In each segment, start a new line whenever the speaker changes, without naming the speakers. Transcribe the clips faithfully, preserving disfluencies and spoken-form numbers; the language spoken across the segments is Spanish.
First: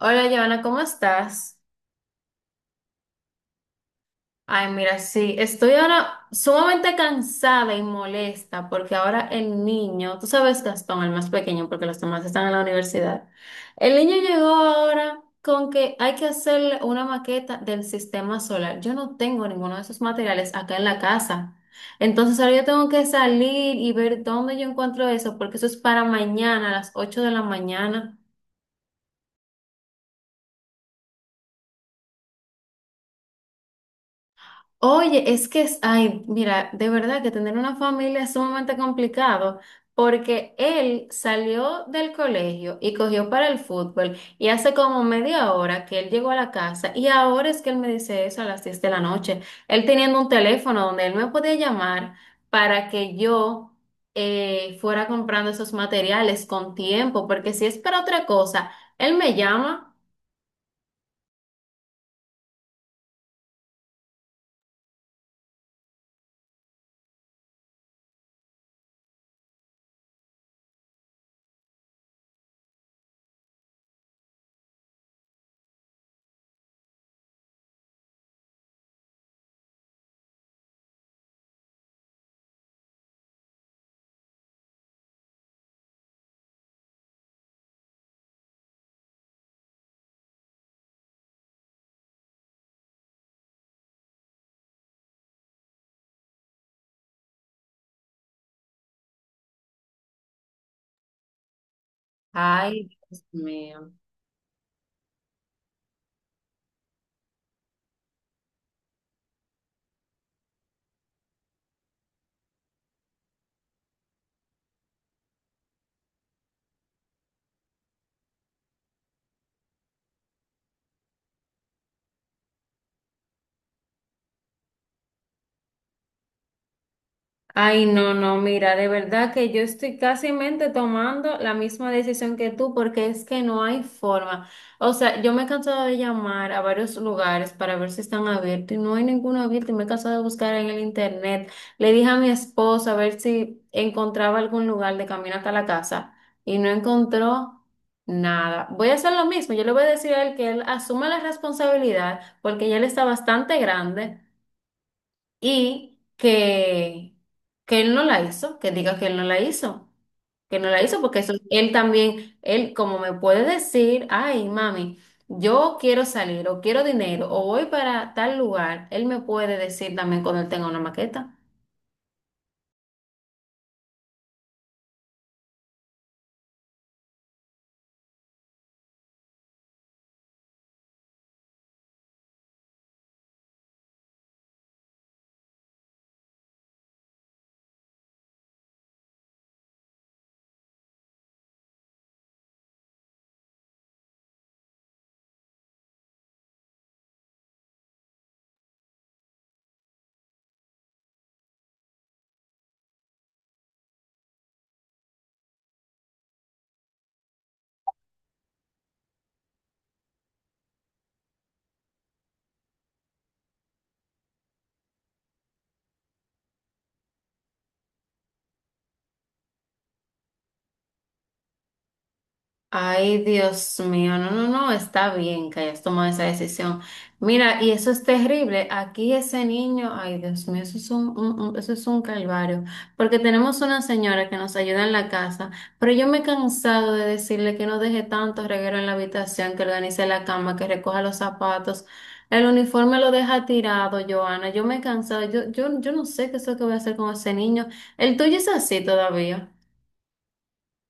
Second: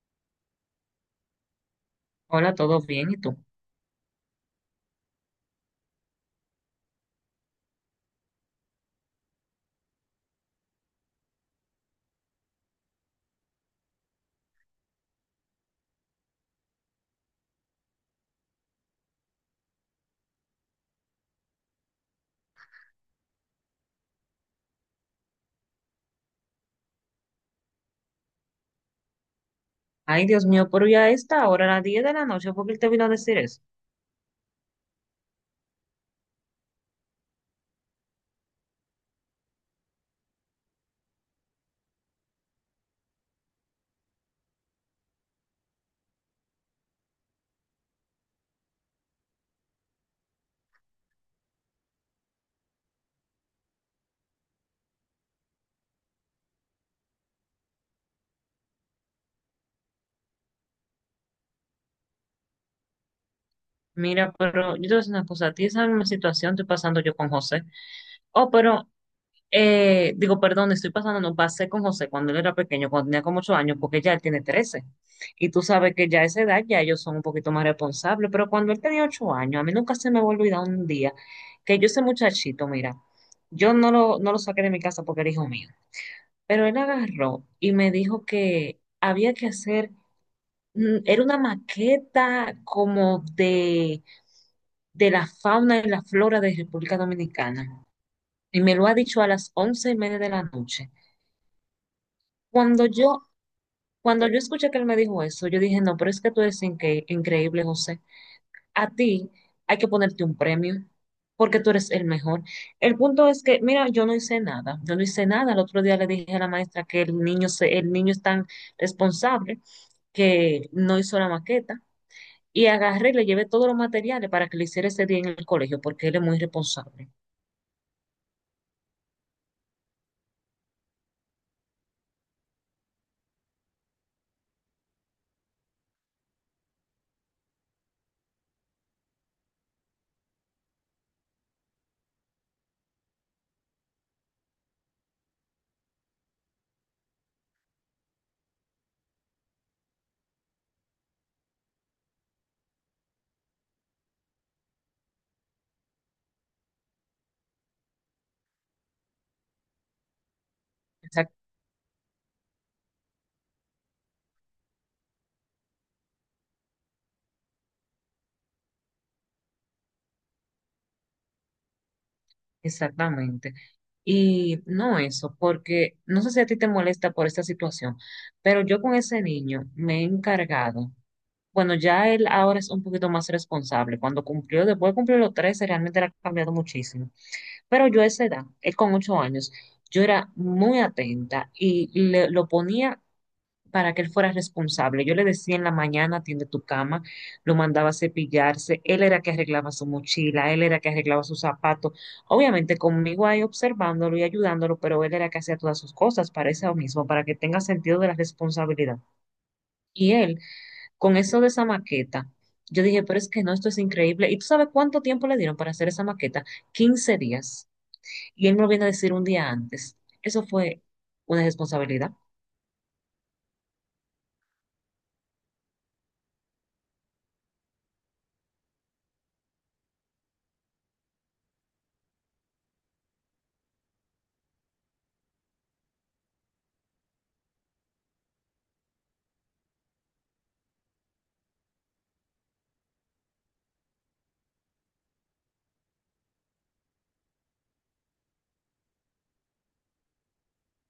Hola, Giovanna, ¿cómo estás?
Hola, ¿todo bien? ¿Y tú?
Ay, mira, sí, estoy ahora sumamente cansada y molesta porque ahora el niño, tú sabes, Gastón, el más pequeño, porque los demás están en la universidad. El niño llegó ahora con que hay que hacer una maqueta del sistema solar. Yo no tengo ninguno de esos materiales acá en la casa. Entonces ahora yo tengo que salir y ver dónde yo encuentro eso, porque eso es para mañana a las ocho de la mañana.
Ay, Dios mío, pero ya está, ahora a las diez de la noche, ¿por qué él te vino a decir eso?
Oye, es que es, ay, mira, de verdad que tener una familia es sumamente complicado porque él salió del colegio y cogió para el fútbol y hace como media hora que él llegó a la casa y ahora es que él me dice eso a las diez de la noche. Él teniendo un teléfono donde él me podía llamar para que yo eh, fuera comprando esos materiales con tiempo, porque si es para otra cosa, él me llama.
Mira, pero yo te voy a decir una cosa, a ti esa misma situación estoy pasando yo con José. Oh, pero, eh, digo, perdón, estoy pasando, no pasé con José cuando él era pequeño, cuando tenía como ocho años, porque ya él tiene trece. Y tú sabes que ya a esa edad ya ellos son un poquito más responsables, pero cuando él tenía ocho años, a mí nunca se me va a olvidar un día que yo ese muchachito, mira, yo no lo, no lo saqué de mi casa porque era hijo mío. Pero él agarró y me dijo que había que hacer, mm, era una maqueta como de, de la fauna y la flora de República Dominicana. Y me lo ha dicho a las once y media de la noche. Cuando
Ay,
yo,
Dios mío.
cuando yo escuché que él me dijo eso, yo dije, no, pero es que tú eres inque- increíble, José. A ti hay que ponerte un premio porque tú eres el mejor. El punto es que, mira, yo no hice nada, yo no hice nada. El otro día le dije a la maestra que el niño, se, el niño es tan responsable que no hizo la maqueta y agarré y le llevé todos los materiales para que le hiciera ese día en el colegio porque él es muy responsable.
Ay, no, no, mira, de verdad que yo estoy casi tomando la misma decisión que tú porque es que no hay forma. O sea, yo me he cansado de llamar a varios lugares para ver si están abiertos y no hay ninguno abierto y me he cansado de buscar en el internet. Le dije a mi esposo a ver si encontraba algún lugar de camino hasta la casa y no encontró nada. Voy a hacer lo mismo, yo le voy a decir a él que él asuma la responsabilidad porque ya él está bastante grande y que, que él no la hizo, que diga que él no la hizo, que no la hizo, porque eso, él también, él como me puede decir, ay, mami, yo quiero salir o quiero dinero o voy para tal lugar, él me puede decir también cuando él tenga una maqueta.
Exactamente. Y no eso, porque no sé si a ti te molesta por esta situación, pero yo con ese niño me he encargado. Bueno, ya él ahora es un poquito más responsable. Cuando cumplió, después de cumplir los trece, realmente le ha cambiado muchísimo. Pero yo a esa edad, él con ocho años, yo era muy atenta y le- lo ponía para que él fuera responsable. Yo le decía en la mañana, atiende tu cama, lo mandaba a cepillarse, él era que arreglaba su mochila, él era que arreglaba sus zapatos, obviamente conmigo ahí observándolo y ayudándolo, pero él era que hacía todas sus cosas para eso mismo, para que tenga sentido de la responsabilidad. Y él, con eso de esa maqueta, yo dije, pero es que no, esto es increíble. ¿Y tú sabes cuánto tiempo le dieron para hacer esa maqueta? Quince días. Y él me lo viene a decir un día antes. Eso fue una responsabilidad.
Ay, Dios mío, no, no, no, está bien que hayas tomado esa decisión. Mira, y eso es terrible. Aquí ese niño, ay, Dios mío, eso es un, un- un- eso es un calvario. Porque tenemos una señora que nos ayuda en la casa, pero yo me he cansado de decirle que no deje tanto reguero en la habitación, que organice la cama, que recoja los zapatos. El uniforme lo deja tirado, Joana. Yo me he cansado. Yo, yo, yo no sé qué es lo que voy a hacer con ese niño. El tuyo es así todavía.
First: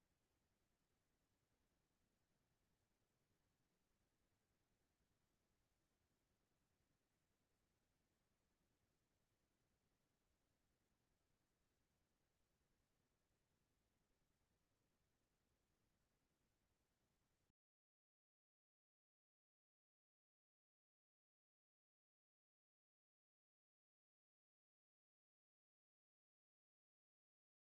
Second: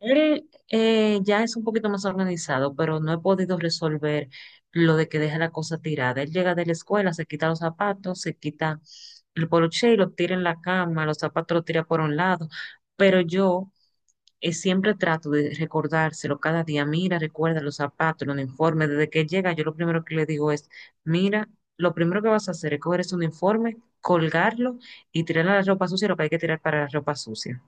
Él eh, ya es un poquito más organizado, pero no he podido resolver lo de que deja la cosa tirada. Él llega de la escuela, se quita los zapatos, se quita el poloche y lo tira en la cama, los zapatos los tira por un lado. Pero yo eh, siempre trato de recordárselo cada día. Mira, recuerda los zapatos, el uniforme. Desde que llega, yo lo primero que le digo es, mira, lo primero que vas a hacer es coger ese uniforme, colgarlo y tirar la ropa sucia, lo que hay que tirar para la ropa sucia.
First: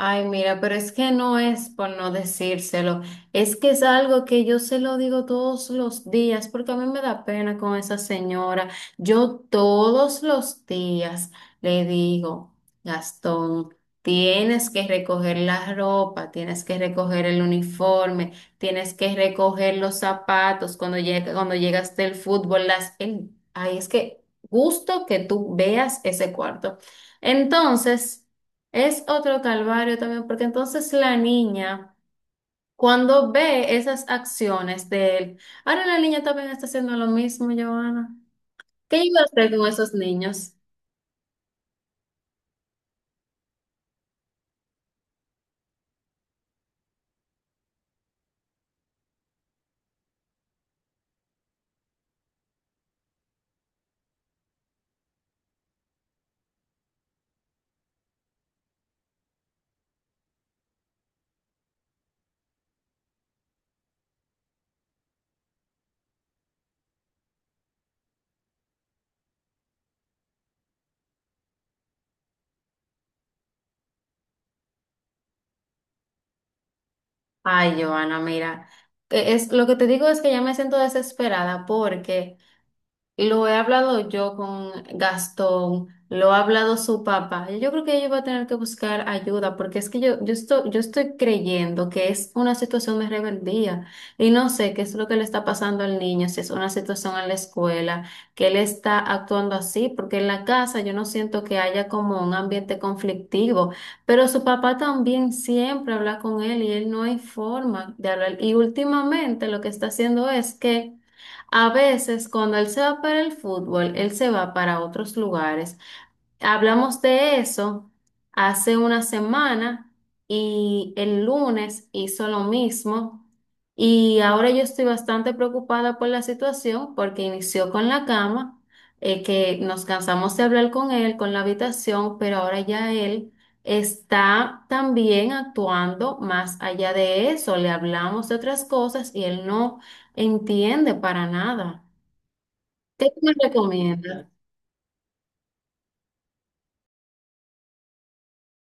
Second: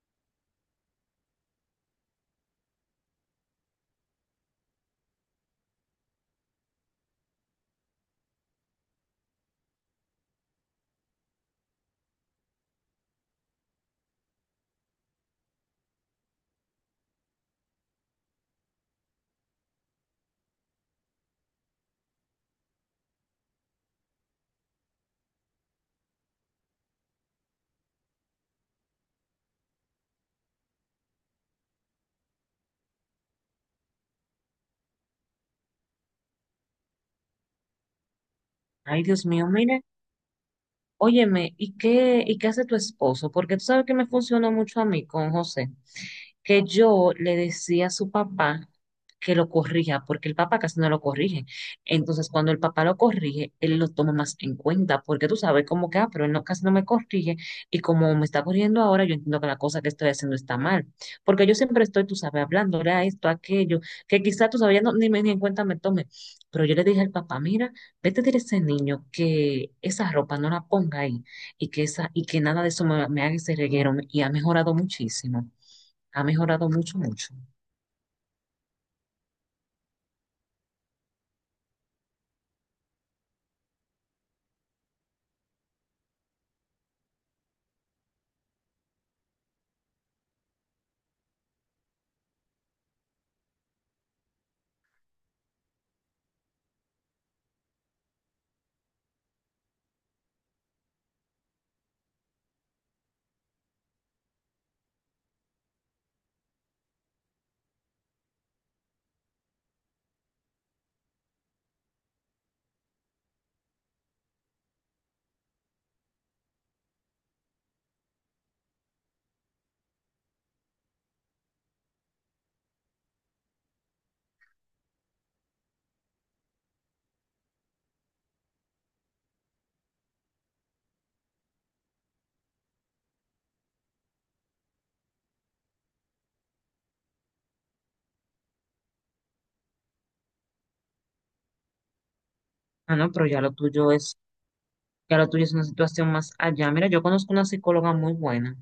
Ay, mira, pero es que no es por no decírselo, es que es algo que yo se lo digo todos los días, porque a mí me da pena con esa señora. Yo todos los días le digo, Gastón, tienes que recoger la ropa, tienes que recoger el uniforme, tienes que recoger los zapatos cuando llega, cuando llegas del fútbol, las, el- ay, es que gusto que tú veas ese cuarto. Entonces, es otro calvario también, porque entonces la niña, cuando ve esas acciones de él, ahora la niña también está haciendo lo mismo, Joana. ¿Qué
Ay,
iba a
Dios mío,
hacer con
mira.
esos niños?
Óyeme, ¿y qué, y qué hace tu esposo? Porque tú sabes que me funcionó mucho a mí con José que yo le decía a su papá que lo corrija, porque el papá casi no lo corrige. Entonces, cuando el papá lo corrige, él lo toma más en cuenta, porque tú sabes como que, ah, pero él no, casi no me corrige, y como me está corrigiendo ahora, yo entiendo que la cosa que estoy haciendo está mal, porque yo siempre estoy, tú sabes, hablándole a esto, a aquello, que quizá tú sabes, ya no- ni, me- ni en cuenta me tome, pero yo le dije al papá, mira, vete a decir a ese niño que esa ropa no la ponga ahí, y que, esa, y que nada de eso me, me haga ese reguero, y ha mejorado muchísimo. Ha mejorado mucho, mucho.
Ay, Joana, mira, que es, lo que te digo es que ya me siento desesperada porque lo he hablado yo con Gastón, lo ha hablado su papá. Yo creo que ella va a tener que buscar ayuda porque es que yo, yo estoy, yo estoy creyendo que es una situación de rebeldía y no sé qué es lo que le está pasando al niño, si es una situación en la escuela, que él está actuando así, porque en la casa yo no siento que haya como un ambiente conflictivo, pero su papá también siempre habla con él y él no hay forma de hablar. Y últimamente lo que está haciendo es que a veces cuando él se va para el fútbol, él se va para otros lugares. Hablamos de eso hace una semana y el lunes hizo lo mismo y ahora yo estoy bastante preocupada por la situación porque inició con la cama, eh, que nos cansamos de hablar con él, con la habitación, pero ahora ya él está también actuando más allá de eso. Le hablamos de otras cosas y él no entiende para nada.
Ah,
¿Qué
no,
tú
pero
me
ya lo tuyo es,
recomiendas?
ya lo tuyo es una situación más allá. Mira, yo conozco una psicóloga muy buena,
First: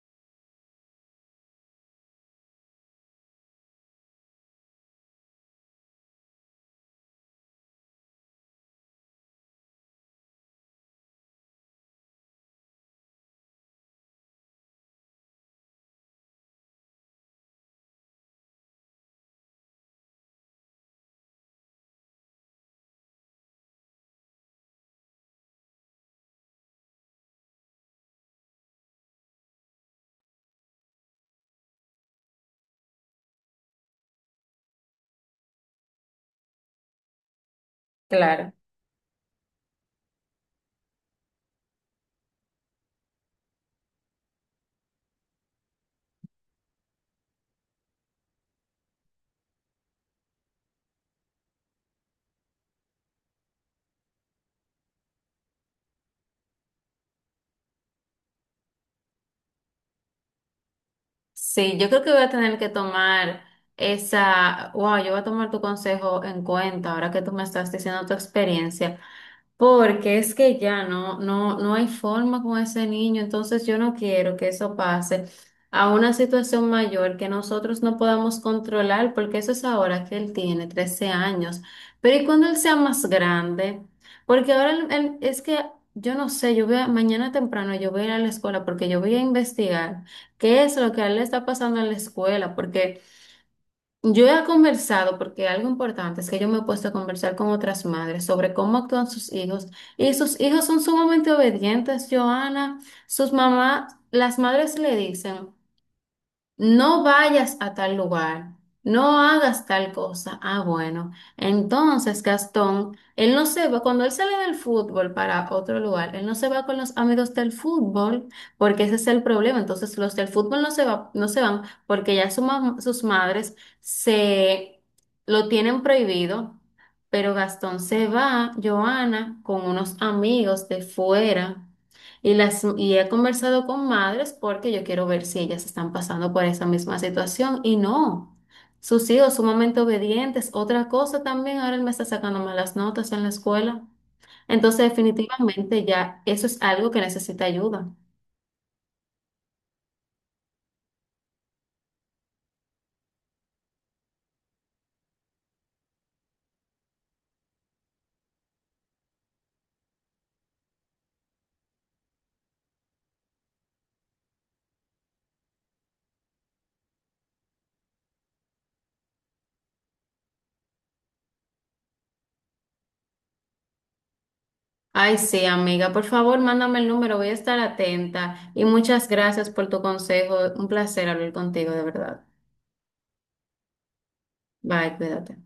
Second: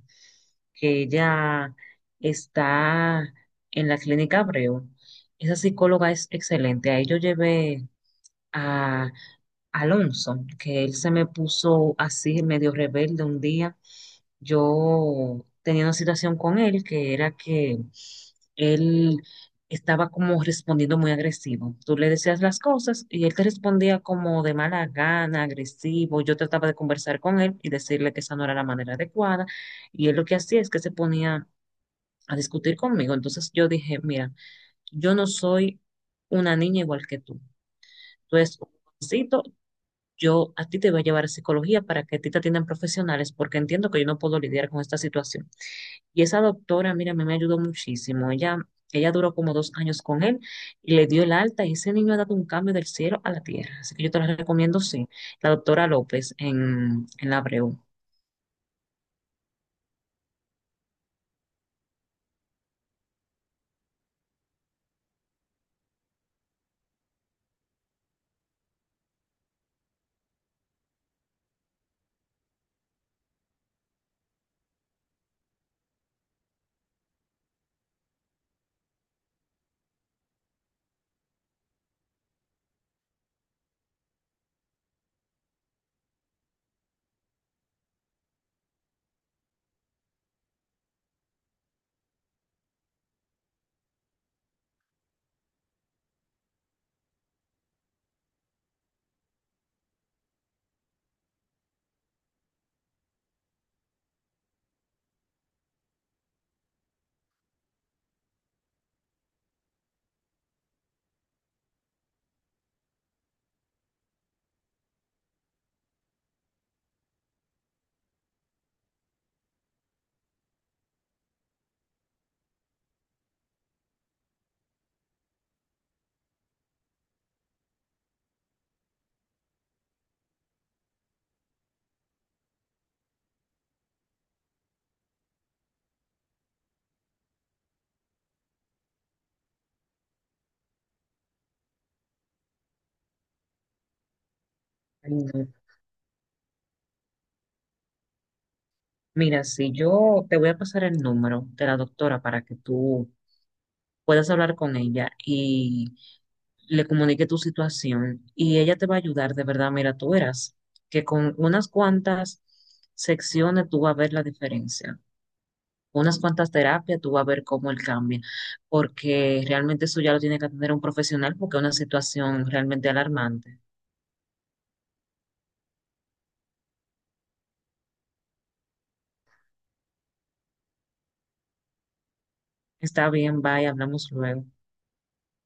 que ella está en la clínica Abreu. Esa psicóloga es excelente. Ahí yo llevé a Alonso, que él se me puso así medio rebelde un día. Yo tenía una situación con él que era que él estaba como respondiendo muy agresivo. Tú le decías las cosas y él te respondía como de mala gana, agresivo. Yo trataba de conversar con él y decirle que esa no era la manera adecuada y él lo que hacía es que se ponía a discutir conmigo. Entonces yo dije, mira, yo no soy una niña igual que tú. Tú
Claro.
eres un jovencito, yo a ti te voy a llevar a psicología para que a ti te atiendan profesionales porque entiendo que yo no puedo lidiar con esta situación. Y esa doctora, mira, a mí me ayudó muchísimo. Ella, ella duró como dos años con él y le dio el alta y ese niño ha dado un cambio del cielo a la tierra. Así que yo te la recomiendo, sí. La doctora López en, en la Abreu.
Sí, yo creo que voy a tener que tomar esa, wow, yo voy a tomar tu consejo en cuenta ahora que tú me estás diciendo tu experiencia. Porque es que ya no, no, no hay forma con ese niño, entonces yo no quiero que eso pase a una situación mayor que nosotros no podamos controlar, porque eso es ahora que él tiene trece años. Pero ¿y cuando él sea más grande? Porque ahora él- él- es que yo no sé, yo voy a- mañana temprano yo voy a ir a la escuela porque yo voy a investigar qué es lo que a él le está pasando en la escuela, porque yo he conversado, porque algo importante es que yo me he puesto a conversar con otras madres sobre cómo actúan sus hijos. Y sus hijos son sumamente obedientes, Joana. Sus mamás, las madres le dicen. No vayas a tal lugar, no hagas tal cosa. Ah, bueno. Entonces, Gastón, él no se va, cuando él sale del fútbol para otro lugar, él no se va con los amigos del fútbol, porque ese es el problema. Entonces, los del fútbol no se va, no se van porque ya su mam- sus madres se lo tienen prohibido, pero Gastón se va, Joana, con unos amigos de fuera. Y, las, y he conversado con madres porque yo quiero ver si ellas están pasando por esa misma situación y no. Sus hijos sumamente obedientes. Otra cosa también, ahora él me está sacando malas notas en la escuela. Entonces,
Mm,
definitivamente ya eso es algo que necesita ayuda.
Mira, si yo te voy a pasar el número de la doctora para que tú puedas hablar con ella y le comunique tu situación y ella te va a ayudar, de verdad, mira, tú verás que con unas cuantas secciones tú vas a ver la diferencia. Unas cuantas terapias, tú vas a ver cómo él cambia, porque realmente eso ya lo tiene que atender un profesional porque es una situación realmente alarmante.
Ay, sí, amiga, por favor, mándame el número, voy a estar atenta. Y muchas gracias por tu consejo. Un placer hablar contigo, de verdad.
Está bien, bye, hablamos luego.
Bye, cuídate.